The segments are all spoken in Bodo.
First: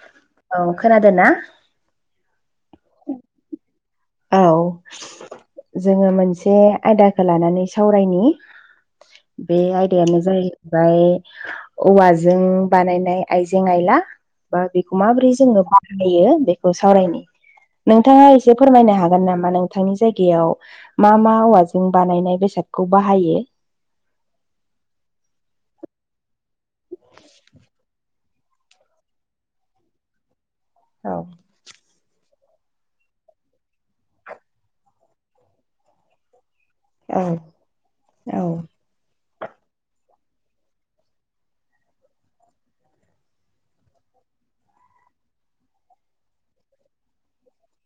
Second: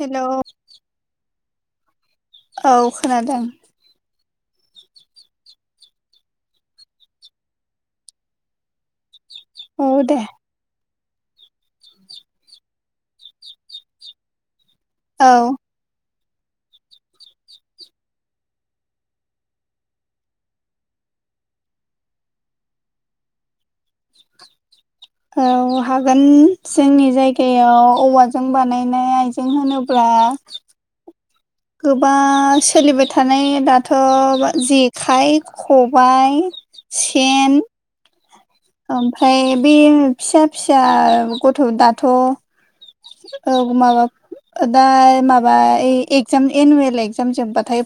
हेल' औ खोनादों ना? औ खोनादों। औ। जोङो मोनसे आयदाखौ लानानै सावरायनि। बे औ दे आयदायानो जाहैबाय औवाजों बानायनाय आइजें आयला। बा बेखौ औ माबोरै जोङो बाहायो बेखौ सावरायनि नोंथाङा एसे फोरमायनो हागोन नामा? नोंथांनि जायगायाव मा मा औवाजों बानायनाय बेसादखौ बाहायो। औ हागोन जोंनि जायगायाव औवाजों बानायनाय आइजें जें होनोब्ला औ। गोबां सोलिबाय थानाय दाथ' जेखाइ खबाय औ औ। ओमफ्राय बे फिसा फिसा गथ' दाथ' औ माबा दा माबा एक्जाम एनुयेल एक्जाम जोबबाथाय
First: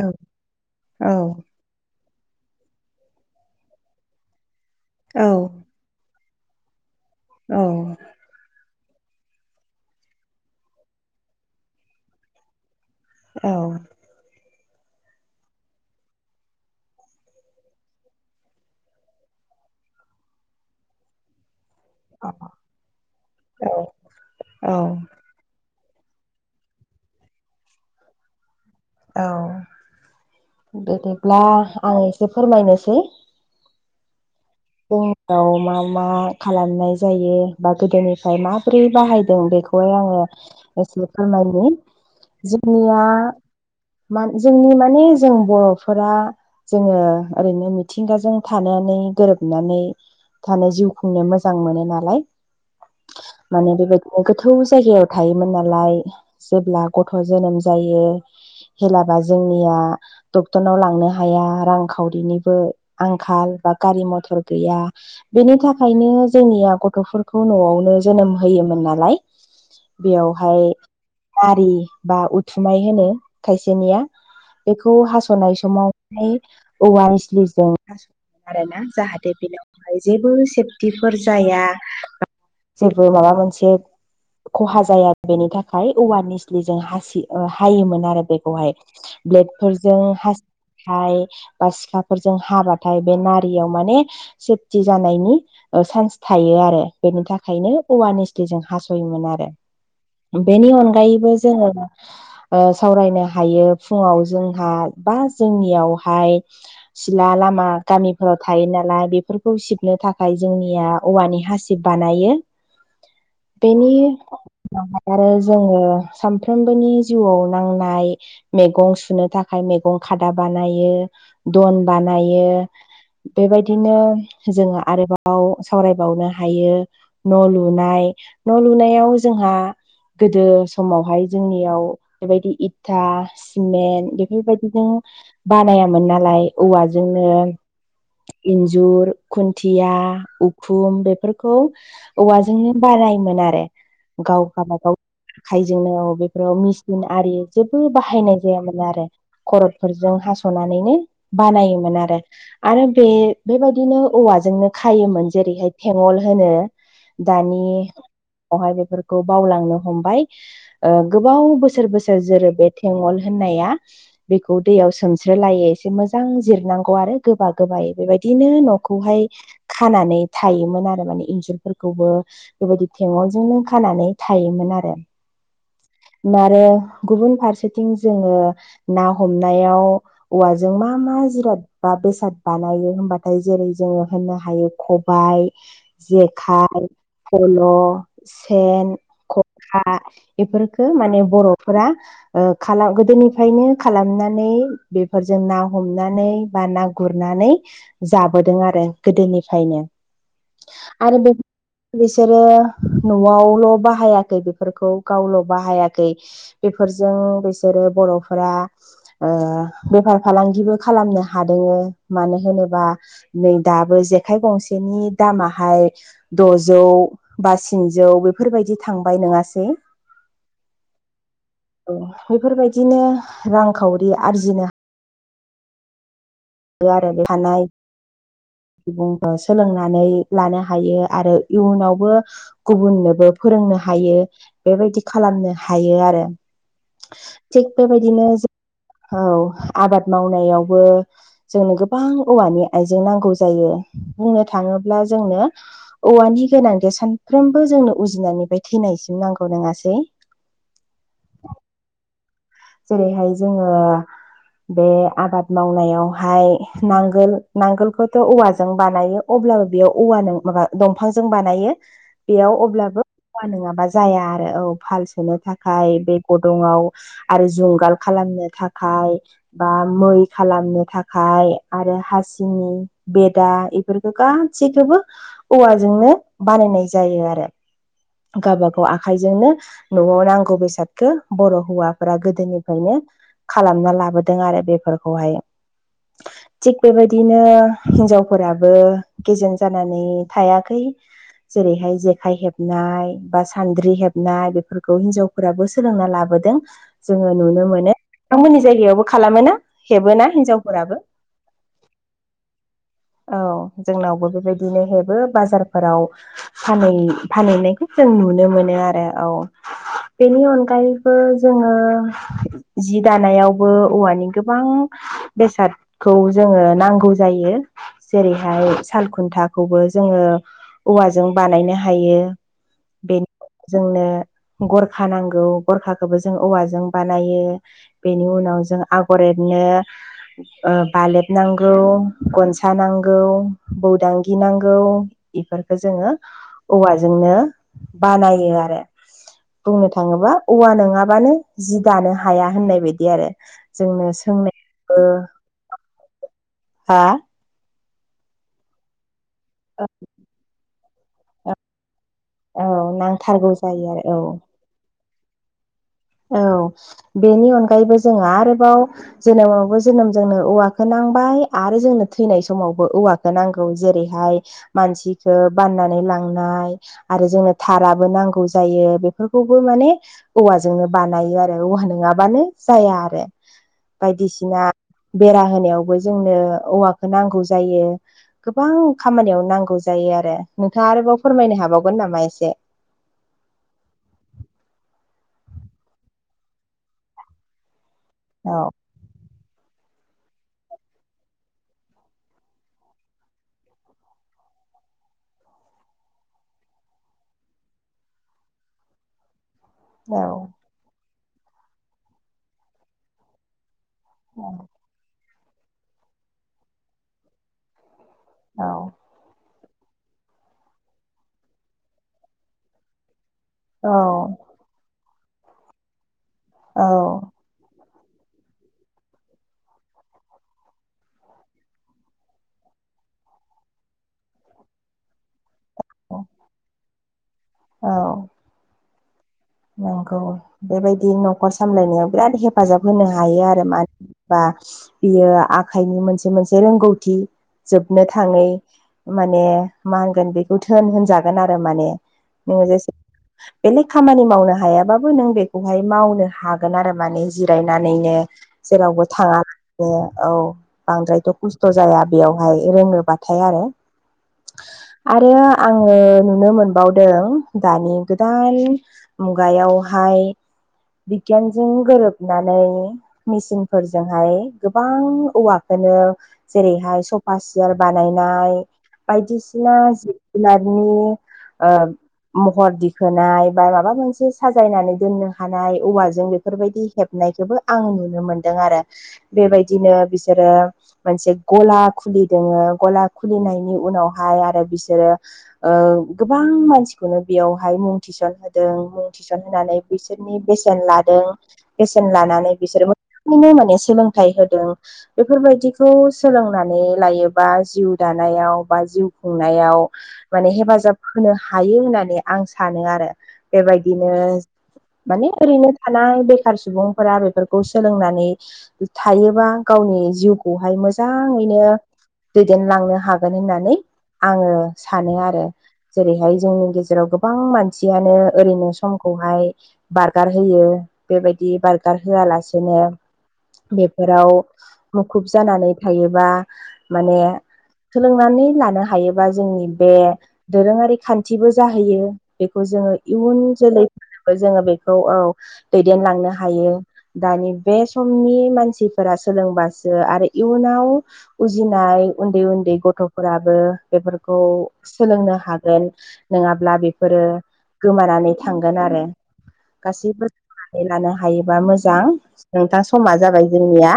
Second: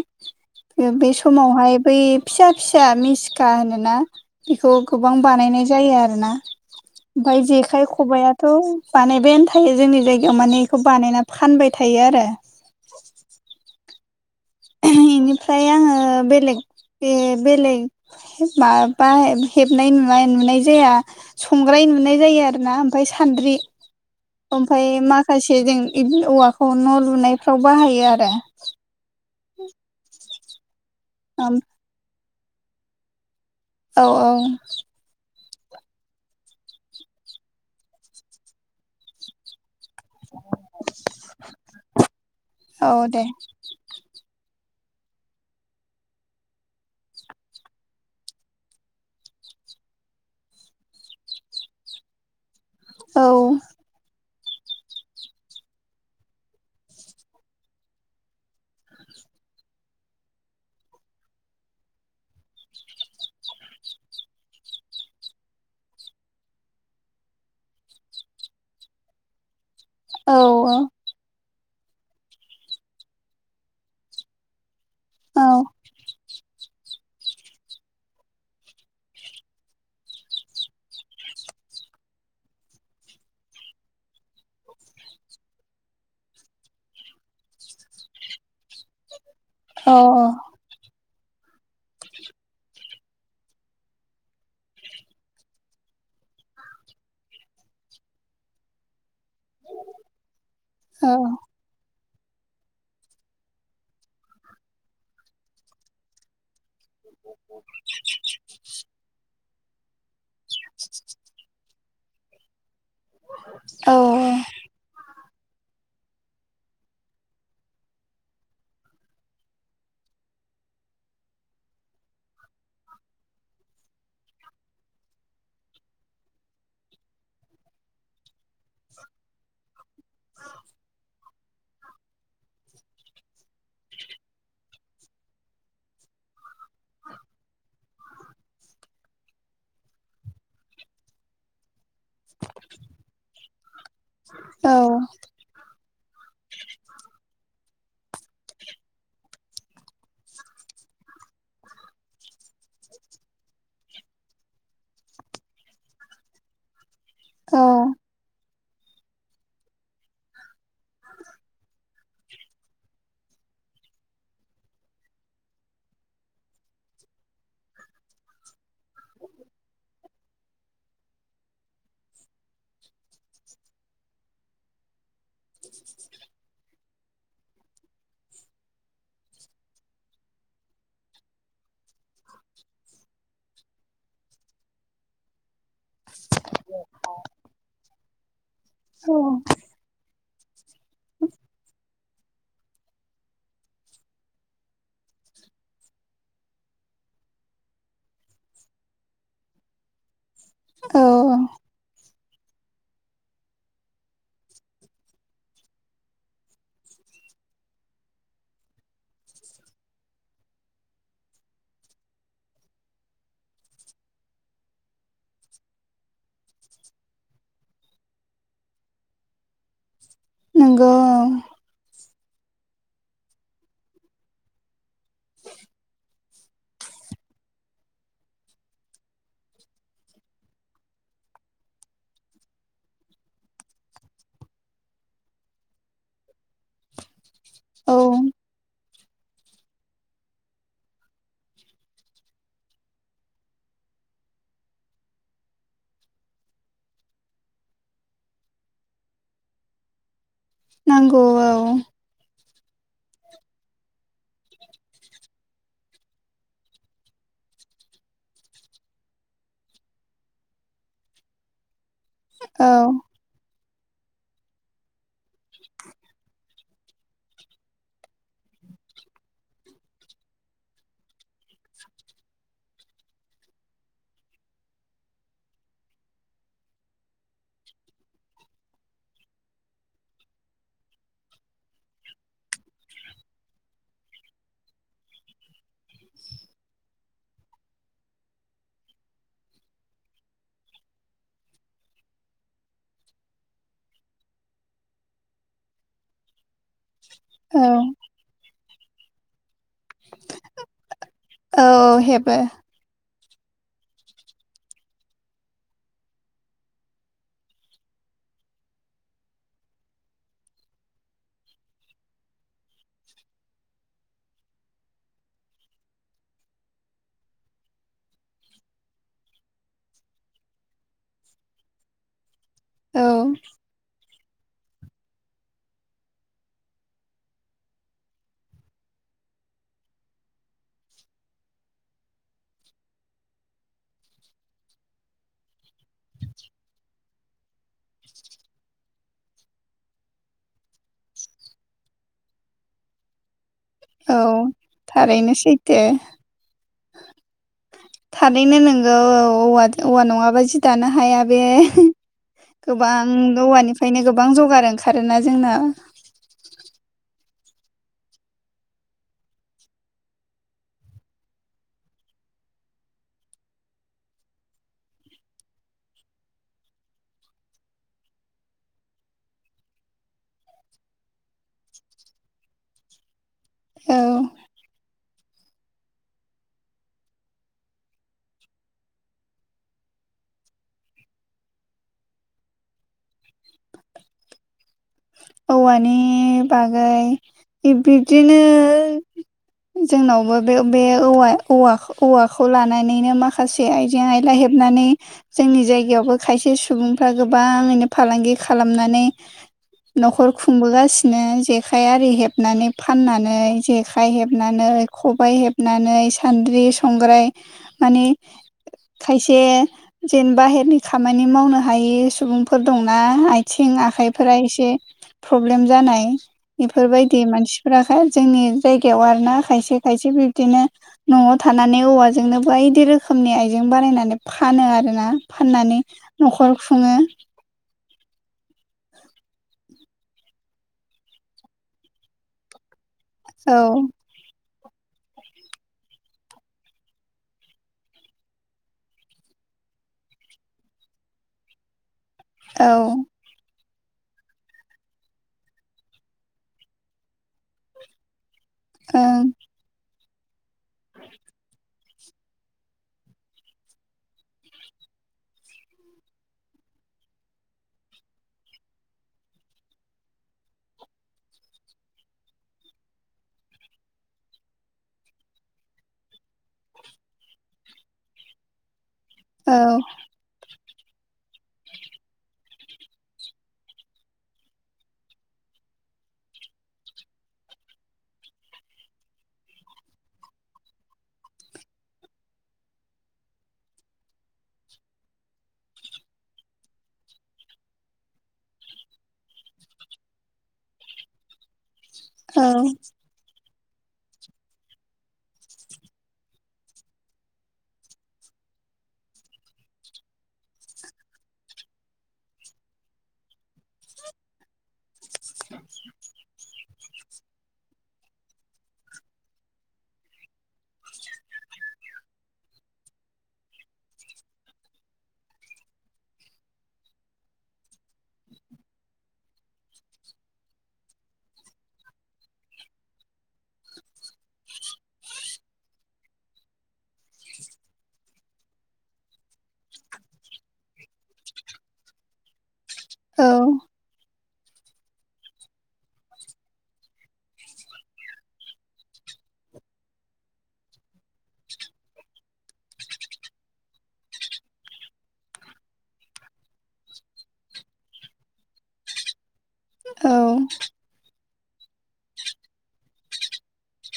औ बे औ समावहाय बै फिसा फिसा मिस्खा होनोना बेखौ गोबां औ बानायनाय औ जायो आरोना। ओमफफ्राय जेखाइ खबाइआ थ' बानायबायानो थायो जोंनि जायगायाव माने बेखौ बानायना फानबाय थायो आरो। औ। इनिफ्राय आङो बेलेग बे बेलेग माबा हेबनाय नुनाय नुनाय जाया। संग्राय नुनाय जायो आरो ना ओमफ्राय सान्द्रि औ औ ओमफफ्राय माख माखासे जों औवाखौ न' लुनायफ्राव बाहायो आरो। औ बिदिब्ला औ आं एसे फोरमायनोसै औ औ। जांनिआव मा मा खालामनाय जायो बा गोदोनिफ्राय माबोरै बाहायदों बेखौहाय आं एसे फोरमायनि औ जोंनिया दे जोंनि मानि जों बर'फोरा जोङो ओरैनो मिथिंगाजों थानानै गोरोब नानै थानो जिउ खुंनो मोजां मोनो नालाय। औ माने बेबायदि गोथौ जायगायाव थायोमोन नालाय जेब्ला गथ' जोनोम जायो। हेलाबा जोंनिया डक्टरनाव लांनो हाया रांखावरिनिबो आंखाल बा गारि मथर गैया बेनि थाखायनो जोंनिया गथ'फोरखौ न'आवनो जोनोम होयोमोन नालाय औ बेयावहाय आरि बा उथुमाय होनो खायसेनिया बेखौ औ हास'नाय समावहाय औवा इस्लिजों हास आरोना जाहाथे बेनावहाय जेबो सेफटिफोर जाया जेबो माबा मोनसे खहा जाया बेनि थाखाय औवार निस्लि जों हासि हायोमोन आरो बेखौहाय ब्लेड औ फोरजों हासबथाय बा सिखाफोरजों हाबाथाय बे नारियाव माने सेफति जानायनि सान्स थायो आरो बेनि थाखायनो अवारनेस्लि जों हास'योमोन आरो बेनि अनगायैबो जोङो सावरायनो हायो फुङाव जोंहा बा जोंनियावहाय सिला लामा गामिफोराव थायो नालाय बेफोरखौ सिबनो थाखाय जोंनिया औवानि हासिब बानायो बेनि आरो जोङो सानफ्रोमबोनि जिउआव नांनाय मैगं सुनो थाखाय मैगं खादा बानायो दन बानायो बेबायदिनो जोङो आरोबाव सावरायबावनो हायो न' लुनाय न' लुनायाव जोंहा गोदो समावहाय जोंनियाव बेबायदि इथा सिमेन्ट बेफोरबायदिजों बानायामोन नालाय औवाजोंनो इन्जुर खुन्थिया उखुम बेफोरखौ औवाजोंनो बारायोमोन आरो गाव औ गाबागाव आखाइजोंनो औ बेफोराव मेसिन आरि जेबो बाहायनाय जायामोन आरो खरदफोरजों हास'नानैनो बानायोमोन आरो आरो बे बेबायदिनो औवाजोंनो खायोमोन जेरैहाय थेगल होनो औ दानियावहाय बेफोरखौ बावलांनो हमबाय गोबाव बोसोर बोसोर जोरो बे थेंगल होननाया बेखौ दैयाव सोमस्र लाय एसे मोजां जिरनांगौ आरो गोबा गोबायै बेबायदि बिदिनो न'खौहाय खानानै थायोमोन आरो माने इन्जुरफोरखौबो बेबायदि थेगलजोंनो खानानै थायोमोन आरो आरो गुबुन फारसेथिं जोङो ना हमनायाव औवाजों मा मा जिराद बा बेसाद बानायो हबा दायो जेरै जोङो होननो हायो खबाइ जेखाइ फल' सेन खखा बेफोर खो माने बर'फोरा खालाम गोदोनिफ्रायनो खालामनानै बेफोरजों ना हमनानै बा ना गुरनानै जाबोदों आरो गोदोनिफ्रायनो आरो बे औ बिसोरो न'आवल' बाहायाखै बेफोरखौ गावल' बाहायाखै बेफोरजों बिसोरो बर'फोरा बेफार फालांगिबो खालामनो हादोंबो मानो होनोबा नै दाबो जेखाइ गंसेनि दामाहाय द'जौ बा स्निजौ बेफोरबायदि थांबाय नङासै नोंगौ औ औ बेफोरबायदिनो रांखावरि आरजिनो आरो बेखानाय सुबुंखौ सोलोंनानै लानो हायो आरो इयुनावबो गुबुननोबो फोरोंनो हायो बेबायदि खालामनो हायो आरो थिग औ बेबायदिनो जों औ आबाद मावनायावबो जोंनो गोबां औवानि आइजें नांगौ जायो बुंनो थाङोब्ला जोंनो औवानि गोनांथि सानफ्रोमबो जोंनो उजिनायनिफ्राय थैनायसिम नांगौ नङासै। नांगौ औ। जेरैहाय जोङो बे आबाद मावनायावहाय नांगोल नांगोलखौथ' औवाजों बानायो अब्लाबो बेयाव औवा नों माबा दंफांजों बानायो बेयाव औ अब्लाबो फवा नङाबा जाया आरो औ फाल सोनो थाखाय बे गदंआव आरो जुंगाल खालामनो थाखाय बा मै खालामनो थाखाय आरो हासिनि बेदा एफोरखौ गासैखौबो औवाजोंनो बानायनाय जायो आरो। गावबागाव आखाइजोंनो न'आव नांगौ बेसादखौ बर' हौवा फोर गोदोनिफ्रायनो खालामना लाबोदों आरो बेफोरखौहाय। थिग बेबायदिनो हिनजावफोराबो गेजें जानानै थायाखै जेरैहाय जेखाइ हेबनाय बा सान्द्रि हेबनाय बेफोरखौ हिनजाव फोराबो सोलोंना लाबोदों जोङो औ नुनो मोनो। नोंथमोननि जायगायावबो खालामोना? हेबो ना हिनजावफोराबो। औ हेबो औ जोंनावबो बेबायदिनो हेबो बाजारफोराव फानै फानहैनायखौ जों नुनो मोनो आरो औ। बेनि अनगायैबो जोङो ओ जि दानायावबो औवानि गोबां बेसाद खौ जोङो नांगौ जायो। जेरैहाय सालखुन्थाखौबो जोङो औवाजों बानायनो हायो। औ बेनि जोंनो गरखा नांगौ गरखाखौबो जों जों औवाजों बानायो बेनि उनाव जों आगर एरनो ओ बालेब नांगौ, गनसा नांगौ, बौदांगि नांगौ बेफोरखौ जोङो औवाजोंनो बानायो आरो। बुंनो थाङोबा औवा नङाबानो जि दानो हाया होननाय बायदि आरो। जोंनो औ सोंनायबो थारैनो सैथो हा थारैनो नोंगौ औ औ औवा औवा नङाबा जि दानो हाया बे औ गोबां नांथारगौ जायो औवानिफ्रायनो आरो औ गोबां जगार ओंखारोना जोंना। औ बेनि अनगायैबो जोङो आरोबाव जेनेबावबो जोनोम जोंनो औवाखौ नांबाय आरो जोंनो थैनाय समावबो औवा नांगौ जेरैहाय मानसिखौ बाननानै लांनाय आरो जोंनो थाराबो नांगौ जायो बेफोरखौबो माने औवा जोंनो बानायो आरो औवा नङाबानो जाया आरो औ बायदिसिना बेरा होनायावबो जोंनो औवाखौ नांगौ जायो गोबां खामानियाव नांगौ जायो आरो। नोंथाङा आरोबाव फोरमायनो हाबावगोन नामा एसे? औवानि बागै बिबदिनो औ जोंनावबो बे बे औवा औवाखौ औवा लानानैनो माखासे बे आइजें आइला हेबनानै जोंनि जायगायावबो खायसे सुबुंफ्रा गोबाङैनो फालांगि खालामनानै औ न'खर खुंबोगासिनो जेखाइ आरि हेबनानै फाननानै जेखाइ हेबनानै खबाइ हेबनानै सान्द्रि संग्राय माने औ खायसे जेन बाहेरनि खामानि मावनो हायि सुबुंफोर दंना आय थिं औ आखाइफोरा एसे प्रब्लेम जानाय औ बेफोरबायदि मानसि फुराख जोंनि जायगायाव आर ना खायसे खायसे बिबदिनो न'आव थानानै औवाजोंनो बायदि रोखोमनि आइजें बानायायनानै फानो आरोना फाननानै न'खर खुङो। औ नंगौ बेबायदि न'खर सामलायनायाव बिराद हेफाजाब होनो हायो औ आरो मा बा बियो आखाइनि मोनसे मोनसे रोंगौथि जोबनो थाङै माने मा होनगोन बेखौ धोन होनजागोन आरो माने। नोङो औ जेसे बेलेग खामानि मावनो हायाबाबो नों बेखौहाय मावनो हागोन आरो माने जिरायनानैनो। जेरावबो ओं थाङा बिदिनो औ बांद्रायथ' खस्थ' जाया बेयावहाय रोङोबाथाय आरो। आरो आङो नुनो मोनबावदों दानि गोदान मुगायावहाय बिगियानजों गोरोबनानै मेसिनफोरजोंहाय गोबां औवाखोनो जेरैहाय सफा सियार बानायनाय औ बायदिसिना जि जुनारनि ओ महर दिखोनाय बा माबा मोन एसे साजायनानै दोननो हानाय औवाजों बेफोरबायदि हेबनायखोबो आं नुनो मोनदों आरो। बेबायदिनो बिसोरो मोनसे गला खुलिदोङो गला खुलिनायनि उनावहाय आरो बिसोरो ओ गोबां मानसिखौनो बेयावहाय मुं थिसन होदों। टिउसन होनानै बिसोरनि बेसेन लादों बेसेन औ लानानै बिसोर बिदिनो माने सोलोंथाइ होदों बेफोरबायदिखौ सोलोंनानै लायोबा जिउ दानायाव बा जिउ खुंनायाव माने हेफाजाब होनो हायो होननानै आं सानो आरो बेबायदि बिदिनो माने ओरैनो थानाय बेखार सुबुंफोरा बेफोरखौ सोलोंनानै थायोबा गावनि जिउखौहाय मोजाङैनो दैदेनलांनो हागोन होननानै आङो सानो आरो। जेरैहाय जोंनि गेजेराव गोबां मानसियानो ओरैनो समखौहाय बारगार होयो बेबायदि बारगार होआलासेनो बेफोराव मुखुब जानानै थायोबा माने सोलोंनानै लानो हायोबा जोंनि बे दोरोङारि खान्थिबो जाहैयो। बेखौ जोङो औ इयुन जोलैफोरनोबो जोङो बेखौ औ दैदेनलांनो हायो। दानि बे समनि मानसिफोरा सोलोंबासो आरो इयुनाव उजिनाय उन्दै उन्दै गथ'फोराबो बेफोरखौ सोलोंनो हागोन। नोङाब्ला बेफोरो गोमानानै थांगोन आरो औ गासैबो लानो हायोबा मोजां, नोंथां समा जाबाय जोंनिया।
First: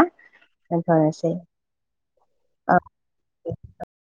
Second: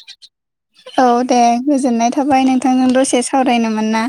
औ दोनथ'नोसै दे गोजोननाय थाबाय नोंथांजों दसे सावरायनो मोनना।